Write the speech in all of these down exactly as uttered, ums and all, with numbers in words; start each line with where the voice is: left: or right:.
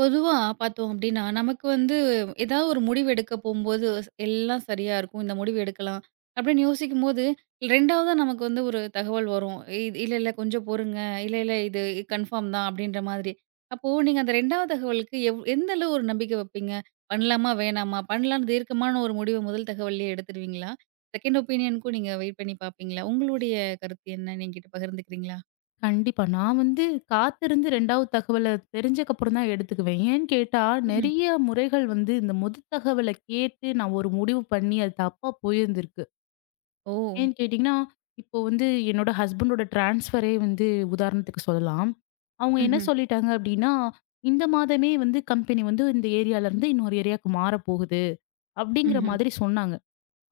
right: பொதுவா பார்த்தோம் அப்டின்னா, நமக்கு வந்து ஏதாவது ஒரு முடிவு எடுக்க போம்போது, எல்லாம் சரியா இருக்கும். இந்த முடிவு எடுக்கலாம். அப்டின்னு யோசிக்கும்போது, இரண்டாவதா நமக்கு வந்து ஒரு தகவல் வரும். இது இல்ல, இல்ல கொஞ்சம் பொறுங்க. இல்ல, இல்ல இது கன்ஃபார்ம் தான் அப்டின்ற மாதிரி. அப்போ நீங்க அந்த இரண்டாவது தகவலுக்கு எவ் எந்த அளவு ஒரு நம்பிக்கை வைப்பீங்க? பண்ணலாமா? வேணாமா? பண்ணலான்னு தீர்க்கமான ஒரு முடிவு முதல் தகவல்லயே எடுத்துருவீங்களா? செகண்ட் ஒப்பீனியனுக்கும் நீங்க வெயிட் பண்ணி பார்ப்பீங்களா? உங்களுடைய கருத்து என்ன? நீங்க என்கிட்ட பகிர்ந்துக்கிறீங்களா?
left: கண்டிப்பா. நான் வந்து காத்திருந்து 2வது தகவல தெரிஞ்சக்கப்புறம் தான் எடுத்துக்குவேன். ஏன்னு கேட்டா,
right: ம்ஹ்ம்.
left: நெறைய முறைகள் வந்து இந்த முதல் தகவல கேட்டு நான் ஒரு முடிவு பண்ணி அது தப்பா போயிருந்திருக்கு.
right: ஓ!
left: ஏன்னு கேட்டீங்கன்னா, இப்போ வந்து என்னோட ஹஸ்பண்டோட ட்ரான்ஸ்ஃபரே வந்து உதாரணத்துக்கு சொல்லலாம். அவங்க என்ன
right: ம்ஹ்ம்.
left: சொல்லிட்டாங்க அப்டின்னா, இந்த மாதமே வந்து கம்பெனி வந்து இந்த ஏரியாலருந்து இன்னொரு ஏரியாவுக்கு மாறப்போகுது அப்டிங்கிற
right: ம்ஹ்ம்.
left: மாதிரி சொன்னாங்க.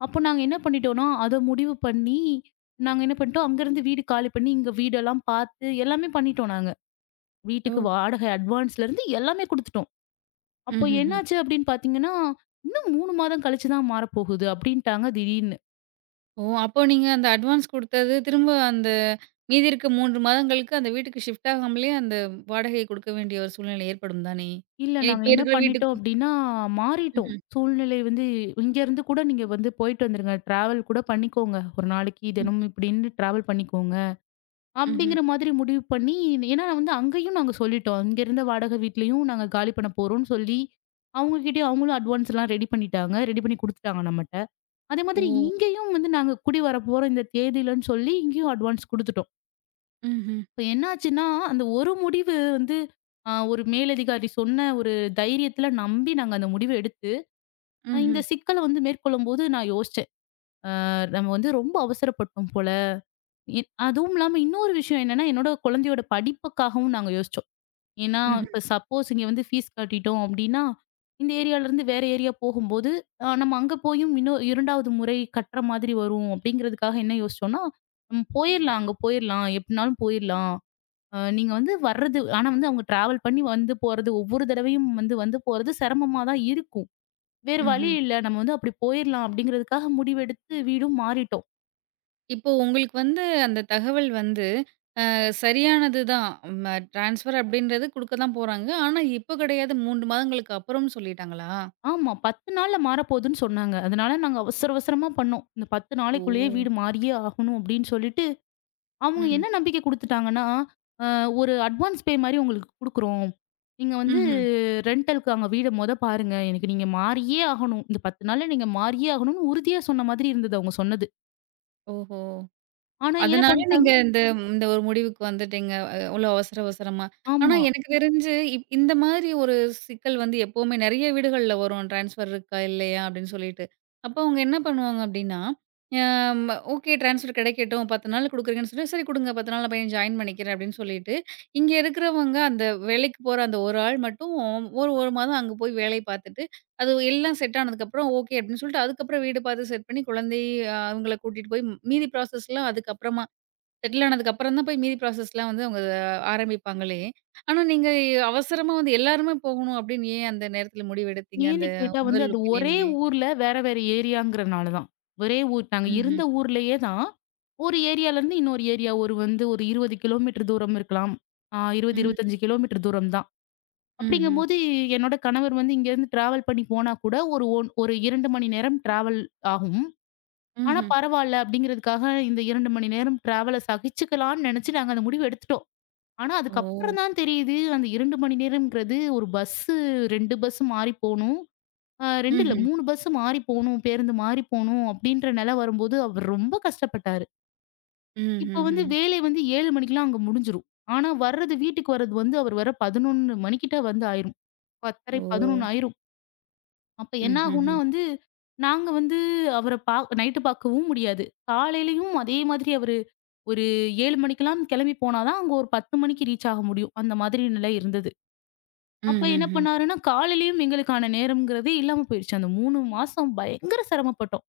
left: அப்போ நாங்க என்ன பண்ணிட்டோம்னா, அத முடிவு பண்ணி, நாங்க என்ன பண்ணிட்டோம் அங்கருந்து வீடு காலி பண்ணி, இங்க வீடெல்லாம் பார்த்து எல்லாமே பண்ணிட்டோம் நாங்க. வீட்டுக்கு
right: ஓ!
left: வாடகை அட்வான்ஸ்லேருந்து எல்லாமே குடுத்துட்டோம். அப்போ
right: ம்ஹ்ம்.
left: என்னாச்சு அப்படின்னு பார்த்தீங்கன்னா, "இன்னும் மூன்று மாதம் கழிச்சு தான் மாறப்போகுது" அப்படின்ட்டாங்க திடீர்னு.
right: ஓ! அப்போ நீங்க அந்த அட்வான்ஸ் குடுத்தது, திரும்ப அந்த மீதி இருக்க மூன்று மாதங்களுக்கு அந்த வீட்டுக்கு ஷிஃப்ட் ஆகாமலே அந்த வாடகை குடுக்க வேண்டிய ஒரு சூழ்நிலை ஏற்படும் தானே?
left: இல்ல
right: ஏன்
left: நாங்க
right: இப்ப
left: என்ன
right: இருக்கிற
left: பண்ணிட்டோம்
right: வீட்டுக்கு
left: அப்படின்னா, மாறிட்டோம்.
right: ம்ஹ்ம்,
left: சூழ்நிலை வந்து இங்கேருந்து கூட நீங்க வந்து போயிட்டு வந்துருங்க. டிராவல் கூட பண்ணிக்கோங்க. ஒரு நாளைக்கு
right: ம்ஹ்ம்,
left: தினமும் இப்படின்னு டிராவல் பண்ணிக்கோங்க.
right: ம்ஹ்ம்.
left: அப்படிங்கிற மாதிரி முடிவு பண்ணி ஏன்னா வந்து அங்கேயும் நாங்க சொல்லிட்டோம். இங்கேருந்த வாடகை வீட்லயும் நாங்க காலி பண்ண போறோம்ன்னு சொல்லி, அவங்க கிட்டயும் அவங்களும் அட்வான்ஸ்லாம் ரெடி பண்ணிட்டாங்க. ரெடி பண்ணி குடுத்துட்டாங்க நம்மட்ட. அதே
right: ஓ!
left: மாதிரி இங்கேயும் வந்து நாங்க குடி வரப்போறோம் இந்த தேதியிலன்னு சொல்லி இங்கேயும் அட்வான்ஸ் குடுத்துட்டோம்.
right: ம்ஹ்ம்,
left: இப்ப என்னாச்சுன்னா, அந்த ஒரு முடிவு வந்து அ ஒரு மேலதிகாரி சொன்ன ஒரு தைரியத்துல நம்பி நாங்க அந்த முடிவ எடுத்து, ஆஹ், இந்த
right: ம்ஹ்ம்,
left: சிக்கல வந்து மேற்கொள்ளும்போது நான் யோசிச்சேன். அ நம்ம வந்து ரொம்ப அவசரப்பட்டோம் போல. இ அதுவும் இல்லாம இன்னொரு விஷயம் என்னன்னா, என்னோட குழந்தையோட படிப்புக்காகவும் நாங்க யோசிச்சோம். ஏன்னா,
right: ம்ஹ்ம்,
left: இப்ப சப்போஸ் இங்க வந்து ஃபீஸ் கட்டிட்டோம் அப்டின்னா, இந்த ஏரியாலருந்து வேற ஏரியா போகும்போது, அ நம்ம அங்க போயும் இன்னும் 2வது முறை கட்ற மாதிரி வரும் அப்டிங்கிறதுக்காக என்ன யோசிச்சோம்னா, நம்ம போயிரலாம் அங்க போயிரலாம். எப்டினாலும் போயிரலாம். அ நீங்க வந்து வர்றது ஆனா வந்து அவங்க டிராவல் பண்ணி வந்து போறது ஒவ்வொரு தடவையும் வந்து வந்து போறது சிரமமா தான் இருக்கும். வேறு வழி
right: ம்ஹ்ம்.
left: இல்ல. நம்ம வந்து அப்டி போயிரலாம் அப்டிங்கிறதுக்காக முடிவெடுத்து வீடும் மாறிட்டோம்.
right: இப்போ உங்களுக்கு வந்து அந்த தகவல் வந்து அ சரியானது தான். ம ட்ரான்ஸ்ஃபர் அப்படின்றது குடுக்க தான் போறாங்க. ஆனா, இப்போ கிடையாது மூன்று மாதங்களுக்கு அப்புறம்னு சொல்லிட்டாங்களா?
left: ஆமா பத்து நாள்ல மாறப்போதுன்னு சொன்னாங்க. அதனால நாங்க அவசர அவசரமா பண்ணோம். இந்த பத்து நாளைக்குள்ளேயே
right: ஓ!
left: வீடு மாறியே ஆகணும் அப்டின்னு சொல்லிட்டு அவங்க
right: ம்,
left: என்ன நம்பிக்கை குடுத்துட்டாங்கன்னா, அ ஒரு அட்வான்ஸ் பே மாரி உங்களுக்கு குடுக்குறோம். நீங்க வந்து
right: ம்ஹ்ம்.
left: ரென்டலுக்கு அங்க வீட மொத பாருங்க. எனக்கு நீங்க மாறியே ஆகணும். இந்த பத்து நாள்ல நீங்க மாறியே ஆகணும்னு உறுதியா சொன்ன மாதிரி இருந்தது அவங்க சொன்னது.
right: ஓஹோ!
left: ஆனா என்ன
right: அதனால
left: பண்ட்டாங்க
right: நீங்க இந்த இந்த ஒரு முடிவுக்கு வந்துட்டீங்க. அ அவ்ளோ அவசர அவசரமா. ஆனா
left: ஆமா.
right: எனக்கு தெரிஞ்சு இப் இந்த மாதிரி ஒரு சிக்கல் வந்து எப்பவுமே நெறைய வீடுகள்ல வரும். ட்ரான்ஸ்ஃபர் இருக்கா? இல்லையா? அப்படின்னு சொல்லிட்டு. அப்போ அவங்க என்ன பண்ணுவாங்க அப்படின்னா, அம் ஓகே ட்ரான்ஸ்ஃபர் கிடைக்கட்டும். பத்து நாள் குடுக்குறீங்கன்னு சொல்லி, சரி குடுங்க பத்து நாள்ல பையன் ஜாயின் பண்ணிக்கிறேன் அப்படின்னு சொல்லிட்டு, இங்க இருக்கிறவங்க அந்த வேலைக்கு போற அந்த ஒரு ஆள் மட்டும் ஒரு 1 மாதம் அங்க போய் வேலை பார்த்துட்டு, அது எல்லாம் செட் ஆனதுக்கப்புறம் ஓகே அப்படின்னு சொல்லிட்டு, அதுக்கப்புறம் வீடு பார்த்து செட் பண்ணி குழந்தை அ அவங்கள கூட்டிட்டு போய் மீதி ப்ராசஸ்லாம் அதுக்கப்புறமா செட்டில் ஆனதுக்கு அப்புறம் தான் போய் மீதி ப்ராசஸ்லாம் வந்து அவங்க ஆரம்பிப்பாங்களே! ஆனா நீங்க அவசரமா வந்து எல்லாருமே போகணும் அப்டின்னு ஏன் அந்த நேரத்துல முடிவெடுத்தீங்க? அந்த
left: ஏன்னு கேட்டா வந்து
right: முதல்
left: அது ஒரே
right: ஒப்பீனியன்லயே?
left: ஊர்ல வேற, வேற ஏரியாங்கிறனால தான். ஒரே ஊர் நாங்க
right: ம்ஹ்ம்.
left: இருந்த ஊர்லயே தான். ஒரு ஏரியாலருந்து இன்னொரு ஏரியா ஒரு வந்து ஒரு இருபது கிலோமீட்டர் தூரம் இருக்கலாம். அ இருபது,
right: ம்.
left: இருபத்தி ஐந்து கிலோமீட்டர் தூரம் தான்.
right: ம்ஹ்ம்.
left: அப்படிங்கும்போது, என்னோட கணவர் வந்து இங்கேருந்து டிராவல் பண்ணி போனா கூட ஒரு ஒன் ஒரு இரண்டு மணி நேரம் டிராவல் ஆகும். ஆனா
right: ம்ஹ்ம்.
left: பரவால்ல அப்படிங்கிறதுக்காக இந்த இரண்டு மணி நேரம் டிராவல சகிச்சுக்கலான்னு நெனச்சு நாங்க அந்த முடிவு எடுத்துட்டோம். ஆனா
right: ஓ!
left: அதுக்கப்புறம் தான் தெரியுது அந்த இரண்டு மணி நேரம்ங்கிறது ஒரு பஸ்ஸு இரண்டு பஸ் மாறி போணும். அ இரண்டு இல்ல
right: ம்ஹ்ம்.
left: மூன்று பஸ் மாறி போணும். பேருந்து மாறி போணும் அப்படின்ற நெல வரும்போது அவர் ரொம்ப கஷ்டப்பட்டாரு. இப்ப வந்து
right: ம்ஹ்ஹ்ம்.
left: வேலை வந்து ஏழு மணிக்கெல்லாம் அங்க முடிஞ்சிரும். ஆனா வர்றது வீட்டுக்கு வர்றது வந்து அவர் வர பதினொன்று மணிக்கிட்ட வந்து ஆயிரும். பத்தரை,
right: ஓ!
left: பதினொன்று ஆயிரும். அப்ப என்ன ஆகும்னா
right: ம்ஹ்ஹ்ம்.
left: வந்து, நாங்க வந்து அவர பா நைட்டு பார்க்கவும் முடியாது. காலையிலயும் அதே மாதிரி அவரு ஒரு ஏழு மணிக்கெல்லாம் கிளம்பி போனா தான் அங்க ஒரு பத்து மணிக்கு ரீச் ஆக முடியும். அந்த மாதிரி நிலை இருந்தது. அப்ப என்ன
right: ம்ஹ்ஹ்ம்.
left: பண்ணாருன்னா, காலையிலயும் எங்களுக்கான நேரம்ங்கிறதே இல்லாம போயிருச்சு. அந்த மூன்று மாசம் பயங்கர சிரமப்பட்டோம்.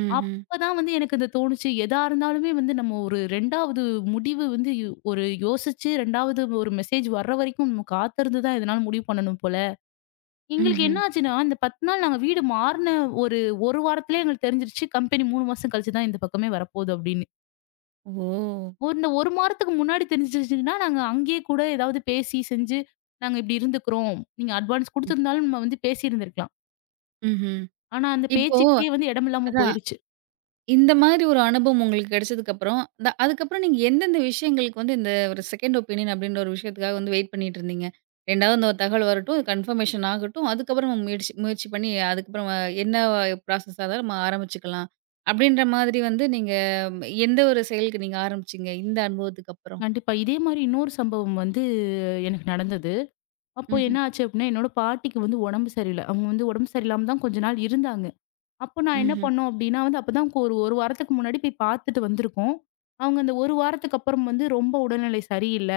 right: ம்ஹ்ம்.
left: அப்பதான் வந்து எனக்கு இது தோணுச்சு. எதா இருந்தாலுமே வந்து நம்ம ஒரு 2வது முடிவு வந்து யோ- ஒரு யோசிச்சு 2வது ஒரு மெசேஜ் வர்ற வரைக்கும் நம்ம காத்திருந்து தான் எதனாலும் முடிவு பண்ணணும் போல. எங்களுக்கு
right: ம்ஹ்ம்.
left: என்ன ஆச்சுன்னா, இந்த பத்து நாள் நாங்க வீடு மாறுன ஒரு 1 வாரத்திலயே எங்களுக்கு தெரிஞ்சிருச்சு, கம்பெனி மூன்று மாசம் கழிச்சு தான் இந்த பக்கமே வரப்போகுது அப்படின்னு.
right: ஓ!
left: ஒரு இந்த ஒரு மாதத்துக்கு முன்னாடி தெரிஞ்சிருச்சுன்னா, நாங்க அங்கேயே கூட ஏதாவது பேசி செஞ்சு, நாங்க இப்படி இருந்துக்கிறோம். நீங்க அட்வான்ஸ் குடுத்திருந்தாலும் நம்ம வந்து பேசியிருந்திருக்கலாம்.
right: ம்ஹ்ம்.
left: ஆனா அந்த
right: இப்போ
left: பேச்சுக்கே வந்து இடமில்லாம
right: அதான்
left: போயிருச்சு.
right: இந்த மாதிரி ஒரு அனுபவம் உங்களுக்கு கிடைச்சதுக்கப்புறம், த அதுக்கப்புறம் நீங்க எந்தெந்த விஷயங்களுக்கு வந்து இந்த ஒரு செகண்ட் ஒப்பீனியன் அப்படின்ற ஒரு விஷயத்துக்காக வந்து வெயிட் பண்ணிட்டு இருந்தீங்க? ரெண்டாவது அந்த ஒரு தகவல் வரட்டும், கன்ஃபர்மேஷன் ஆகட்டும். அதுக்கப்புறம் நம்ம முயற்சி முயற்சி பண்ணி அதுக்கப்புறம் அஹ், என்ன ப்ராசஸ் இருந்தாலும் நம்ம ஆரம்பிச்சுக்கலாம். அப்படின்ற மாதிரி வந்து நீங்க ம், எந்த ஒரு செயலுக்கு நீங்க ஆரம்பிச்சீங்க? இந்த அனுபவத்துக்கு அப்புறம்?
left: கண்டிப்பா. இதே மாரி இன்னொரு சம்பவம் வந்து எனக்கு நடந்தது. அப்போ
right: ம்ஹ்ம்.
left: என்ன ஆச்சு அப்படின்னா, என்னோட பாட்டிக்கு வந்து உடம்பு சரியில்ல. அவங்க வந்து உடம்பு சரியில்லாம தான் கொஞ்ச நாள் இருந்தாங்க. அப்போ நான் என்ன
right: ம்ஹ்ம்.
left: பண்ணோம் அப்டின்னா வந்து அப்பதான் ஒரு 1 வாரத்துக்கு முன்னாடி போய் பார்த்துட்டு வந்திருக்கோம். அவங்க அந்த ஒரு வாரத்துக்கு அப்புறம் வந்து ரொம்ப உடல்நிலை சரியில்ல.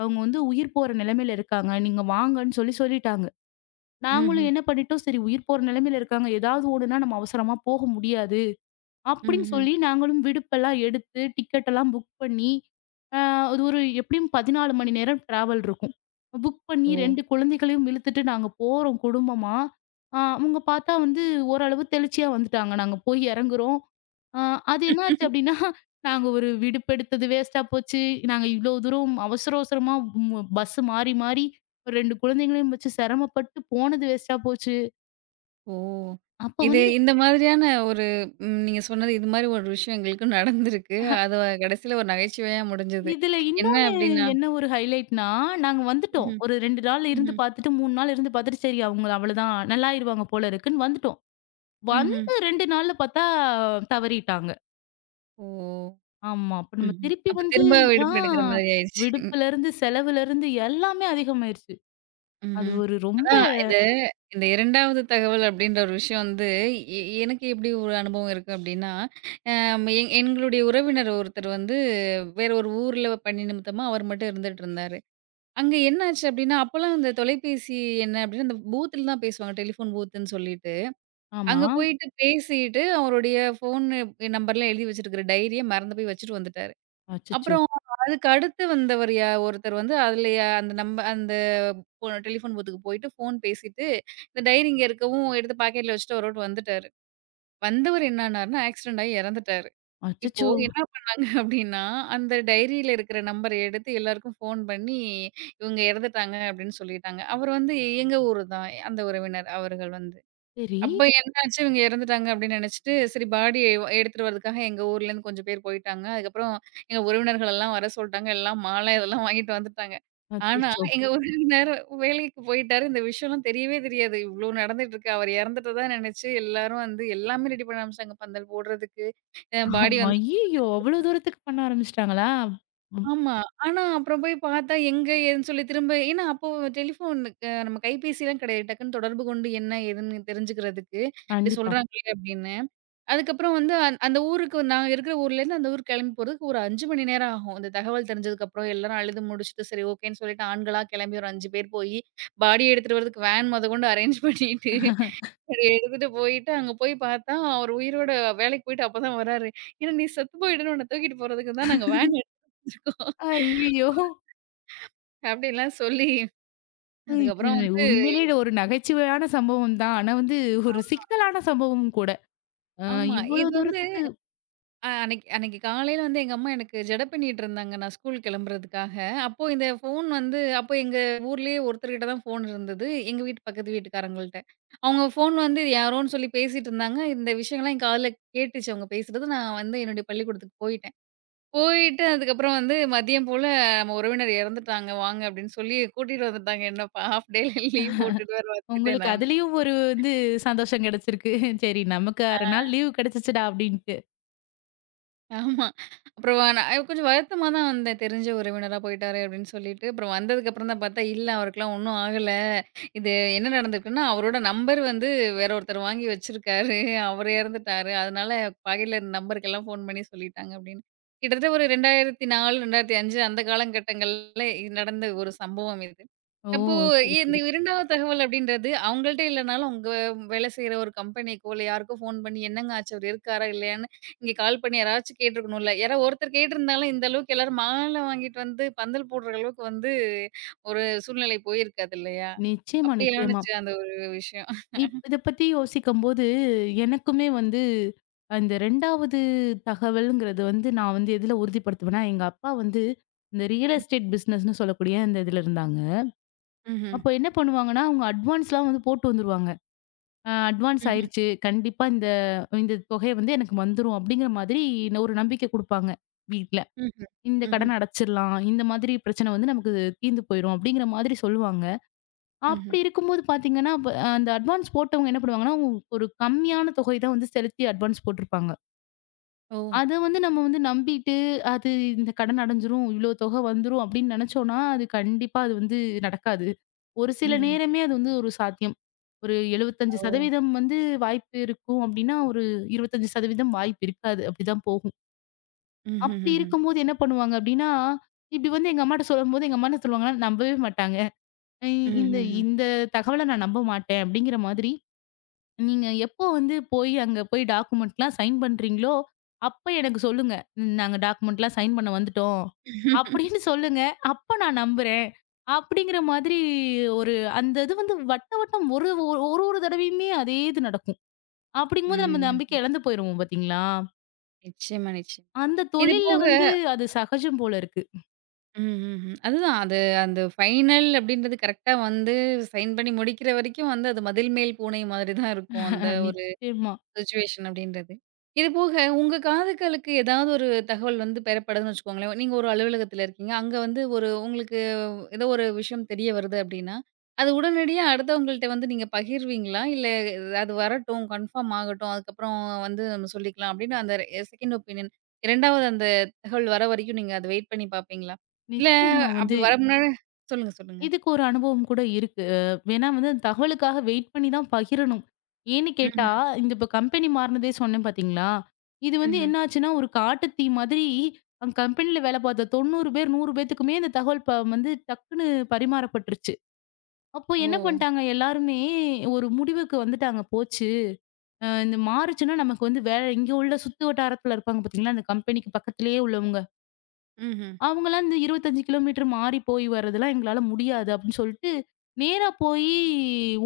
left: அவங்க வந்து உயிர் போற நிலைமையில இருக்காங்க. நீங்க வாங்கன்னு சொல்லி சொல்லிட்டாங்க.
right: ம்ஹ்ம்.
left: நாங்களும் என்ன பண்ணிட்டோம், சரி உயிர் போற நிலைமையில இருக்காங்க. ஏதாவது ஒண்ணுனா நம்ம அவசரமா போக முடியாது. அப்படின்னு
right: ம்ஹ்ம்.
left: சொல்லி நாங்களும் விடுப்பெல்லாம் எடுத்து, டிக்கெட் எல்லாம் புக் பண்ணி, அ அது ஒரு எப்படியும் பதினான்கு மணி நேரம் டிராவல் இருக்கும். புக் பண்ணி
right: ஓ!
left: இரண்டு குழந்தைகளையும் இழுத்துட்டு நாங்க போறோம் குடும்பமா. அ அவங்க பார்த்தா வந்து ஓரளவு தெளிச்சியா வந்துட்டாங்க. நாங்க போய் இறங்குறோம். அ அது என்னாச்சு அப்படின்னா, நாங்க ஒரு விடுப்பெடுத்தது வேஸ்ட்டா போச்சு. நாங்க இவ்வளோ தூரம் அவசர அவசரமா ம் பஸ் மாறி மாறி ஒரு இரண்டு குழந்தைங்களையும் வச்சு சிரமப்பட்டு போனது வேஸ்ட்டா போச்சு.
right: ஓ!
left: அப்ப
right: இது
left: வந்து
right: இந்த மாதிரியான ஒரு ம் நீங்க சொன்னது இது மாரி ஒரு விஷயம் எங்களுக்கும் நடந்திருக்கு. அது கடைசியில ஒரு நகைச்சுவையா முடிஞ்சது.
left: இதுல
right: என்ன
left: இன்னொன்னு
right: அப்டின்னா
left: என்ன ஒரு ஹைலைட்னா, நாங்க வந்துட்டோம்.
right: ம்ஹ்ம்,
left: ஒரு இரண்டு நாள் இருந்து
right: ம்ஹ்ம்,
left: பார்த்துட்டு, மூன்று நாள் இருந்து பார்த்துட்டு, சரி அவங்க அவ்வளதான் நல்லாயிருவாங்க போல இருக்குன்னு வந்துட்டோம்.
right: ம்ஹ்ம்.
left: வந்து இரண்டு நாள்ல பார்த்தா தவறிட்டாங்க.
right: ஓ!
left: ஆமா. அப்ப நம்ம
right: ம்ஹ்ம்.
left: திருப்பி
right: அப்ப
left: வந்து
right: திரும்ப
left: ஆ
right: விடுப்பு எடுக்கிற மாதிரி ஆயிருச்சு. ம்,
left: விடுப்புலருந்து, செலவுலருந்து எல்லாமே அதிகமாயிருச்சு. அது
right: ம்ஹ்ம்.
left: ஒரு ரொம்ப
right: அதான் இந்த இந்த இரண்டாவது தகவல் அப்டின்ற ஒரு விஷயம் வந்து எ எனக்கு எப்டி ஒரு அனுபவம் இருக்கு அப்டின்னா, அம் எங் எங்களுடைய உறவினர் ஒருத்தர் வந்து வேற ஒரு ஊர்ல பணி நிமித்தமா அவர் மட்டும் இருந்துட்டு இருந்தாரு. அங்க என்னாச்சு அப்டின்னா, அப்பலாம் அந்த தொலைபேசி என்ன அப்டின்னா, அந்த பூத்துல தான் பேசுவாங்க. டெலிஃபோன் பூத்துன்னு சொல்லிட்டு.
left: ஆமா.
right: அங்க போயிட்டு பேசிட்டு, அவருடைய ஃபோன் நம்பர்லாம் எழுதி வச்சிருக்கிற டைரிய மறந்து போய் வச்சுட்டு வந்துட்டாரு.
left: அச்சச்சோ!
right: அப்புறம் அதுக்கு அடுத்து வந்தவர் யா ஒருத்தர் வந்து அதுல யா அந்த நம்ப அந்த ஃபோ டெலிஃபோன் பூத்துக்கு போயிட்டு ஃபோன் பேசிட்டு, இந்த டைரி இங்க இருக்கவும் எடுத்து பாக்கெட்ல வச்சுட்டு அவரோட்டு வந்துட்டாரு. வந்தவர் என்ன ஆனாருன்னா, ஆக்சிடென்ட் ஆயி இறந்துட்டாரு. இப்போ
left: அச்சச்சோ!
right: என்ன பண்ணாங்க அப்டின்னா, அந்த டைரியில இருக்கிற நம்பர எடுத்து எல்லாருக்கும் ஃபோன் பண்ணி, இவங்க இறந்துட்டாங்க அப்படின்னு சொல்லிட்டாங்க. அவர் வந்து எங்க ஊரு தான் அந்த உறவினர் அவர்கள் வந்து.
left: சரி.
right: அப்ப என்னாச்சு இவங்க இறந்துட்டாங்க அப்படின்னு நினைச்சுட்டு, சரி பாடி எடுத்துட்டு வரதுக்காக எங்க ஊர்லேருந்து கொஞ்சம் பேர் போயிட்டாங்க. அதுக்கப்புறம் எங்க உறவினர்கள் எல்லாம் வர சொல்ட்டாங்க. எல்லாம் மாலை இதெல்லாம் வாங்கிட்டு வந்துட்டாங்க. ஆனா
left: அச்சச்சோ!
right: எங்க உறவினர் வேலைக்கு போயிட்டாரு. இந்த விஷயம்லாம் தெரியவே தெரியாது. இவ்ளோ நடந்துட்டுருக்கு. அவர் இறந்துட்டதா நினைச்சு எல்லாரும் வந்து எல்லாமே ரெடி பண்ண ஆரம்பிச்சுட்டாங்க. பந்தல் போடுறதுக்கு, அ பாடி வந்து
left: ஐய்யயோ! அவ்வளோ தூரத்துக்கு பண்ண ஆரம்பிச்சுட்டாங்களா? ம்.
right: ஆமா. ஆனா அப்புறம் போய் பார்த்தா, எங்க ஏதுன்னு சொல்லி திரும்ப ஏன்னா அப்போ டெலிஃபோனுக்கு நம்ம கைபேசிலாம் கிடையாது. டக்குன்னு தொடர்பு கொண்டு என்ன ஏதுன்னு தெரிஞ்சுக்கிறதுக்கு, இப்டி
left: கண்டிப்பா.
right: சொல்றாங்களே அப்டின்னு. அதுக்கப்புறம் வந்து அந் அந்த ஊருக்கு நாங்க இருக்கிற ஊர்லேருந்து அந்த ஊருக்கு கிளம்பி போறதுக்கு ஒரு ஐந்து மணி நேரம் ஆகும். இந்த தகவல் தெரிஞ்சதுக்கப்புறம் எல்லாரும் அழுது முடிச்சுட்டு, சரி ஓகேன்னு சொல்லிட்டு ஆண்களா கிளம்பி ஒரு ஐந்து பேர் போயி, பாடிய எடுத்துட்டு வரதுக்கு வேன் மொதக்கொண்டு அரேஞ்ச் பண்ணிட்டு, அத எடுத்துட்டு போயிட்டு, அங்க போய் பார்த்தா, அவர் உயிரோட வேலைக்கு போயிட்டு அப்பதான் வராரு. ஏன்னா, "நீ செத்து போயிடுன்னு உன்ன தூக்கிட்டு போறதுக்கு தான் நாங்க வேன் எடுத்துட்டு வந்துருக்கோம்."
left: ஐய்யயோ!
right: அப்படிலாம் சொல்லி,
left: அ இது
right: அதுக்கப்புறம் வந்து
left: உண்மையிலேயே ஒரு நகைச்சுவையான சம்பவம் தான். ஆனா வந்து ஒரு சிக்கலான சம்பவமும் கூட. அ
right: ஆமா.
left: இவ்ளோ
right: இது வந்து
left: தூரத்துக்கு
right: அ அன்னைக்கு அன்னைக்கு காலையில வந்து எங்க அம்மா எனக்கு ஜடை பின்னிட்டு இருந்தாங்க. நான் ஸ்கூல் கிளம்புறதுக்காக. அப்போ இந்த ஃபோன் வந்து அப்போ எங்க ஊர்லயே ஒருத்தர்கிட்ட தான் ஃபோன் இருந்தது. எங்க வீட்டு பக்கத்து வீட்டுக்காரங்கள்ட்ட. அவங்க ஃபோன் வந்து யாரோன்னு சொல்லி பேசிட்டு இருந்தாங்க. இந்த விஷயங்கள்லாம் என் காதுல கேட்டுச்சு அவங்க பேசுறது. நான் வந்து என்னுடைய பள்ளிக்கூடத்துக்கு போயிட்டேன். போயிட்டு அதுக்கப்புறம் வந்து மதியம் போல நம்ம உறவினர் இறந்துட்டாங்க வாங்க அப்படின்னு சொல்லி கூட்டிட்டு வந்துட்டாங்க. என்ன ஹாஃப் டே லீவ் போட்டுட்டு வேற வந்துட்டேன்
left: உங்களுக்கு
right: நான்.
left: அதுலயும் ஒரு வந்து சந்தோஷம் கிடைச்சிருக்கு. சரி நமக்கு ஆறு நாள் லீவ் கிடைச்சிச்சுடா அப்டின்ட்டு.
right: ஆமா. அப்புறம் நான் கொஞ்சம் வருத்தமா தான் வந்தேன். தெரிஞ்ச உறவினரா போயிட்டாரே அப்படின்னு சொல்லிட்டு. அப்புறம் வந்ததுக்கப்புறம் தான் பார்த்தா, இல்ல அவருக்கெல்லாம் ஒண்ணும் ஆகல. இது என்ன நடந்திருக்குன்னா, அவரோட நம்பர் வந்து வேற ஒருத்தர் வாங்கி வச்சிருக்காரு. அவரு இறந்துட்டாரு. அதனால பகையில இருந்த நம்பருக்கெல்லாம் ஃபோன் பண்ணி சொல்லிட்டாங்க அப்படின்னு. கிட்டத்தட்ட ஒரு இரண்டாயிரத்தி நாலு, இரண்டாயிரத்தி அஞ்சு அந்த காலகட்டங்கள்ல இது நடந்த ஒரு சம்பவம் இது.
left: ஓ!
right: அப்போ
left: சரி,
right: இந்த
left: சரி.
right: 2வது தகவல் அப்படின்றது அவங்கள்ட்ட இல்லனாலும், உங்க வேலை செய்ற ஒரு கம்பெனிக்கோ, இல்ல யாருக்கோ ஃபோன் பண்ணி, "என்னங்க ஆச்சு? அவரு இருக்காரா? இல்லையான்னு" இங்க கால் பண்ணி யாராச்சும் கேட்டுருக்கணும்ல. யாராவது ஒருத்தர் கேட்டிருந்தாலும், இந்த அளவுக்கு எல்லாரும் மாலை வாங்கிட்டு வந்து பந்தல் போடுற அளவுக்கு வந்து ஒரு சூழ்நிலை போயிருக்காது இல்லையா?
left: நிச்சயமா,
right: அப்படி
left: நிச்சயமா.
right: ஆணுச்சு அந்த ஒரு விஷயம்.
left: இப் இத பத்தி யோசிக்கும்போது எனக்குமே வந்து அந்த 2வது தகவல்ங்கிறது வந்து நான் வந்து எதுல உறுதிப்படுத்துவேன்னா, எங்க அப்பா வந்து இந்த ரியல் எஸ்டேட் பிசினஸ்ன்னு சொல்லக்கூடிய அந்த இதுல இருந்தாங்க.
right: ம்ஹ்ம்.
left: அப்போ என்ன பண்ணுவாங்கன்னா, அவங்க அட்வான்ஸ்லாம் வந்து போட்டு வந்துருவாங்க. அ அட்வான்ஸ்
right: ம்ஹ்ம்.
left: ஆயிருச்சு. கண்டிப்பா இந்த இந்த தொகை வந்து எனக்கு வந்துரும் அப்படிங்கிற மாதிரி ஒரு நம்பிக்கை குடுப்பாங்க வீட்ல.
right: ம்ஹ்ம்.
left: இந்த
right: ம்ஹ்ம்.
left: கடன அடைச்சிரலாம். இந்த மாதிரி பிரச்சனை வந்து நமக்கு தீர்ந்து போயிரும் அப்படிங்கிற மாதிரி சொல்லுவாங்க.
right: ம்ஹ்ம்.
left: அப்படி இருக்கும்போது பார்த்தீங்கன்னா, அப்ப அந்த அட்வான்ஸ் போட்டவங்க என்ன பண்ணுவாங்கன்னா, அவங்க ஒரு கம்மியான தொகை தான் வந்து செலுத்தி அட்வான்ஸ் போட்டிருப்பாங்க.
right: ஓ!
left: அத வந்து நம்ம வந்து நம்பிட்டு, அது இந்த கடன் அடைஞ்சிரும், இவ்ளோ தொகை வந்துரும் அப்படின்னு நினைச்சோம்னா, அது கண்டிப்பா அது வந்து நடக்காது. ஒரு சில
right: ம்ஹ்ம்.
left: நேரமே அது வந்து ஒரு சாத்தியம். ஒரு
right: ஓ!
left: எழுபத்தி ஐந்து சதவீதம் வந்து வாய்ப்பு இருக்கும் அப்படின்னா, ஒரு இருபத்தி ஐந்து சதவீதம் வாய்ப்பு இருக்காது. அப்படிதான் போகும். அப்படி
right: ம்ஹ்ஹ்ஹ்ம்.
left: இருக்கும்போது என்ன பண்ணுவாங்க அப்படின்னா, இப்படி வந்து எங்க அம்மாட்ட சொல்லும்போது, எங்க அம்மா என்ன சொல்லுவாங்கன்னா, நம்பவே மாட்டாங்க. இ இந்த
right: ம்ஹ்ஹ்ம்.
left: இந்த தகவல நான் நம்ப மாட்டேன் அப்படிங்கிற மாதிரி நீங்க எப்போ வந்து போய் அங்க போய் டாக்குமெண்ட்லாம் சைன் பண்றீங்களோ, அப்ப எனக்கு சொல்லுங்க. "ம், நாங்க டாக்குமெண்ட்லாம் சைன் பண்ண வந்துட்டோம். அப்படின்னு சொல்லுங்க. அப்ப நான் நம்புறேன். அப்படிங்கிற மாதிரி ஒரு அந்த இது வந்து வட்ட வட்டம் ஒரு ஒரு ஒரு ஒரு தடவையுமே அதே இது நடக்கும். அப்படிங்கும்போது நம்ம நம்பிக்கை
right: ம்.
left: இழந்து போயிருவோம் பார்த்தீங்களா?
right: நிச்சயமா, நிச்சயம்.
left: அந்த
right: இது
left: தொழில்ல
right: போக
left: வந்து அது சகஜம் போல இருக்கு.
right: ம்ஹ்ஹ்ம். அதுதான். அது அந்த ஃபைனல் அப்படின்றது கரெக்ட்டா வந்து சைன் பண்ணி முடிக்கிற வரைக்கும் வந்து அது மதில் மேல் பூனை மாதிரி தான் இருக்கும். அந்த ஒரு
left: நிச்சயமா,
right: சிச்சுவேஷன் அப்படின்றது. இது போக உங்க காதுகளுக்கு ஏதாவது ஒரு தகவல் வந்து பெறப்படுதுன்னு வச்சுக்கோங்களேன். நீங்க ஒரு அலுவலகத்தில இருக்கீங்க. அங்க வந்து ஒரு உங்களுக்கு ஏதோ ஒரு விஷயம் தெரிய வருது அப்படின்னா, அது உடனடியா அடுத்தவங்கள்ட்ட வந்து நீங்க பகிர்வீங்களா? இல்ல அது வரட்டும், கன்ஃபார்ம் ஆகட்டும். அதுக்கப்புறம் வந்து நம்ம சொல்லிக்கலாம் அப்படின்னு அந்த செகண்ட் ஒப்பீனியன் இரண்டாவது அந்த தகவல் வர வரைக்கும் நீங்க அத வெயிட் பண்ணி பார்ப்பீங்களா? இல்ல
left: நிச்சயமா
right: அப்படி
left: வந்து
right: வர முன்னாடி சொல்லுங்க, சொல்லுங்க.
left: இதுக்கு ஒரு அனுபவம் கூட இருக்கு. அ வேணா வந்து அந்த தகவலுக்காக வெயிட் பண்ணி தான் பகிரணும். ஏன்னு
right: ம்ஹ்ம்,
left: கேட்டா, இந்த இப்ப கம்பெனி மாறுனதே சொன்னேன் பார்த்தீங்களா? இது வந்து
right: ம்ஹ்ம்.
left: என்ன ஆச்சுன்னா, ஒரு காட்டுத்தீ மாதிரி அங்க கம்பெனில வேலை பார்த்த தொண்ணூறு பேர் நூறு பேத்துக்குமே இந்த தகவல் ப வந்து டக்குன்னு பரிமாறப்பட்டுருச்சு. அப்போ என்ன
right: ஓ!
left: பண்ணிட்டாங்க எல்லாருமே ஒரு முடிவுக்கு வந்துட்டாங்க போச்சு. அ இந்த மாறுச்சுன்னா நமக்கு வந்து வேற இங்க உள்ள சுத்து வட்டாரத்துல இருப்பாங்க பார்த்தீங்களா, அந்த கம்பெனிக்கு பக்கத்திலேயே உள்ளவங்க.
right: ம்ஹ்ம்.
left: அவங்கலாம் இந்த இருபத்தி ஐந்து கிலோமீட்டர் மாறி போய் வரதெல்லாம் எங்களால முடியாது அப்படின்னு சொல்லிட்டு, நேரா போயி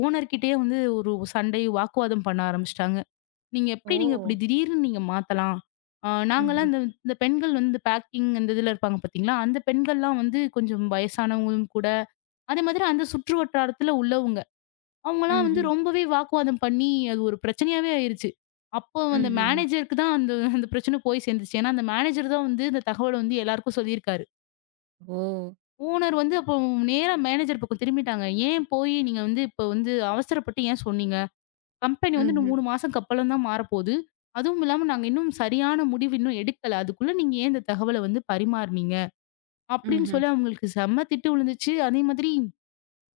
left: ஓனர் கிட்டயே வந்து ஒரு சண்டை, வாக்குவாதம் பண்ண ஆரம்பிச்சுட்டாங்க. "நீங்க எப்படி நீங்க இப்படி
right: ஓ!
left: திடீர்னு நீங்க மாத்தலாம்? அ நாங்கலாம்
right: ம்ஹ்ம்,
left: இந்த இந்த பெண்கள் வந்து பேக்கிங் அந்த இதுல இருப்பாங்க பார்த்தீங்களா? அந்த பெண்கள்லாம் வந்து கொஞ்சம் வயசானவங்களும் கூட, அதே மாதிரி அந்த சுற்று வட்டாரத்துல உள்ளவங்க. அவங்கலாம் வந்து
right: ம்ஹ்ம்,
left: ரொம்பவே வாக்குவாதம் பண்ணி அது ஒரு பிரச்சனையாவே ஆயிருச்சு. அப்போ
right: ம்ஹ்ம்,
left: அந்த
right: ம்ஹ்ம்.
left: மேனேஜருக்கு தான் அந்த அந்த பிரச்சனை போய் சேர்ந்துச்சு. ஏன்னா, அந்த மேனேஜர் தான் வந்து இந்த தகவல வந்து எல்லாருக்கும் சொல்லியிருக்காரு.
right: ஓ!
left: ஓனர் வந்து அப்போ நேரா மேனேஜர் பக்கம் திரும்பிட்டாங்க. "ஏன் போய் நீங்க வந்து இப்ப வந்து அவசரப்பட்டு ஏன் சொன்னீங்க? கம்பெனி வந்து இன்னும்
right: ம்ஹ்ம்.
left: மூன்று மாசம்க்கு அப்பறம் தான் மாறப்போது. அதுவும் இல்லாம நாங்க இன்னும் சரியான முடிவு இன்னும் எடுக்கல. அதுக்குள்ள நீங்க ஏன் இந்த தகவல வந்து பரிமாறுனீங்க?" அப்படின்னு
right: ம்ஹ்ம்.
left: சொல்லி அவங்களுக்கு செம்ம திட்டு விழுந்துச்சு. அதே மாதிரி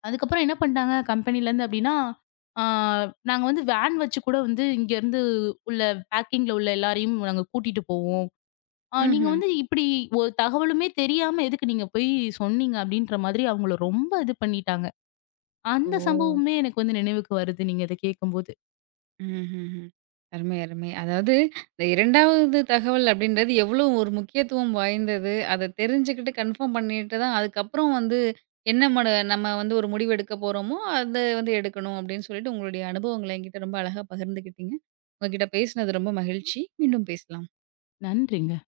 left: அதுக்கப்புறம் என்ன பண்ணிட்டாங்க கம்பெனிலேருந்து அப்படின்னா, ஆ நாங்க வந்து வேன் வச்சு கூட வந்து இங்கேருந்து உள்ள பேக்கிங்கில உள்ள எல்லாரையும் நாங்க கூட்டிட்டு போவோம். ஆ நீங்க
right: ம்ஹ்ம்.
left: வந்து இப்படி ஒரு தகவலுமே தெரியாம எதுக்கு நீங்க போய் சொன்னீங்க? அப்படின்ற மாதிரி அவங்கள ரொம்ப இது பண்ணிட்டாங்க. அந்த
right: ஓ!
left: சம்பவமே எனக்கு வந்து நினைவுக்கு வருது நீங்க இத கேட்கும்போது.
right: ம்ஹ்ஹ்ம். அருமை, அருமை. அதாவது இந்த 2வது தகவல் அப்படின்றது எவ்வளோ ஒரு முக்கியத்துவம் வாய்ந்தது. அத தெரிஞ்சுக்கிட்டு கன்ஃபார்ம் பண்ணிட்டு தான் அதுக்கப்புறம் வந்து என்ன மட நம்ம வந்து ஒரு முடிவு எடுக்க போறோமோ, அத வந்து எடுக்கணும் அப்படின்னு சொல்லிட்டு உங்களுடைய அனுபவங்கள என்கிட்ட ரொம்ப அழகா பகிர்ந்துக்கிட்டீங்க. உங்ககிட்ட பேசினது ரொம்ப மகிழ்ச்சி. மீண்டும் பேசலாம்.
left: நன்றிங்க.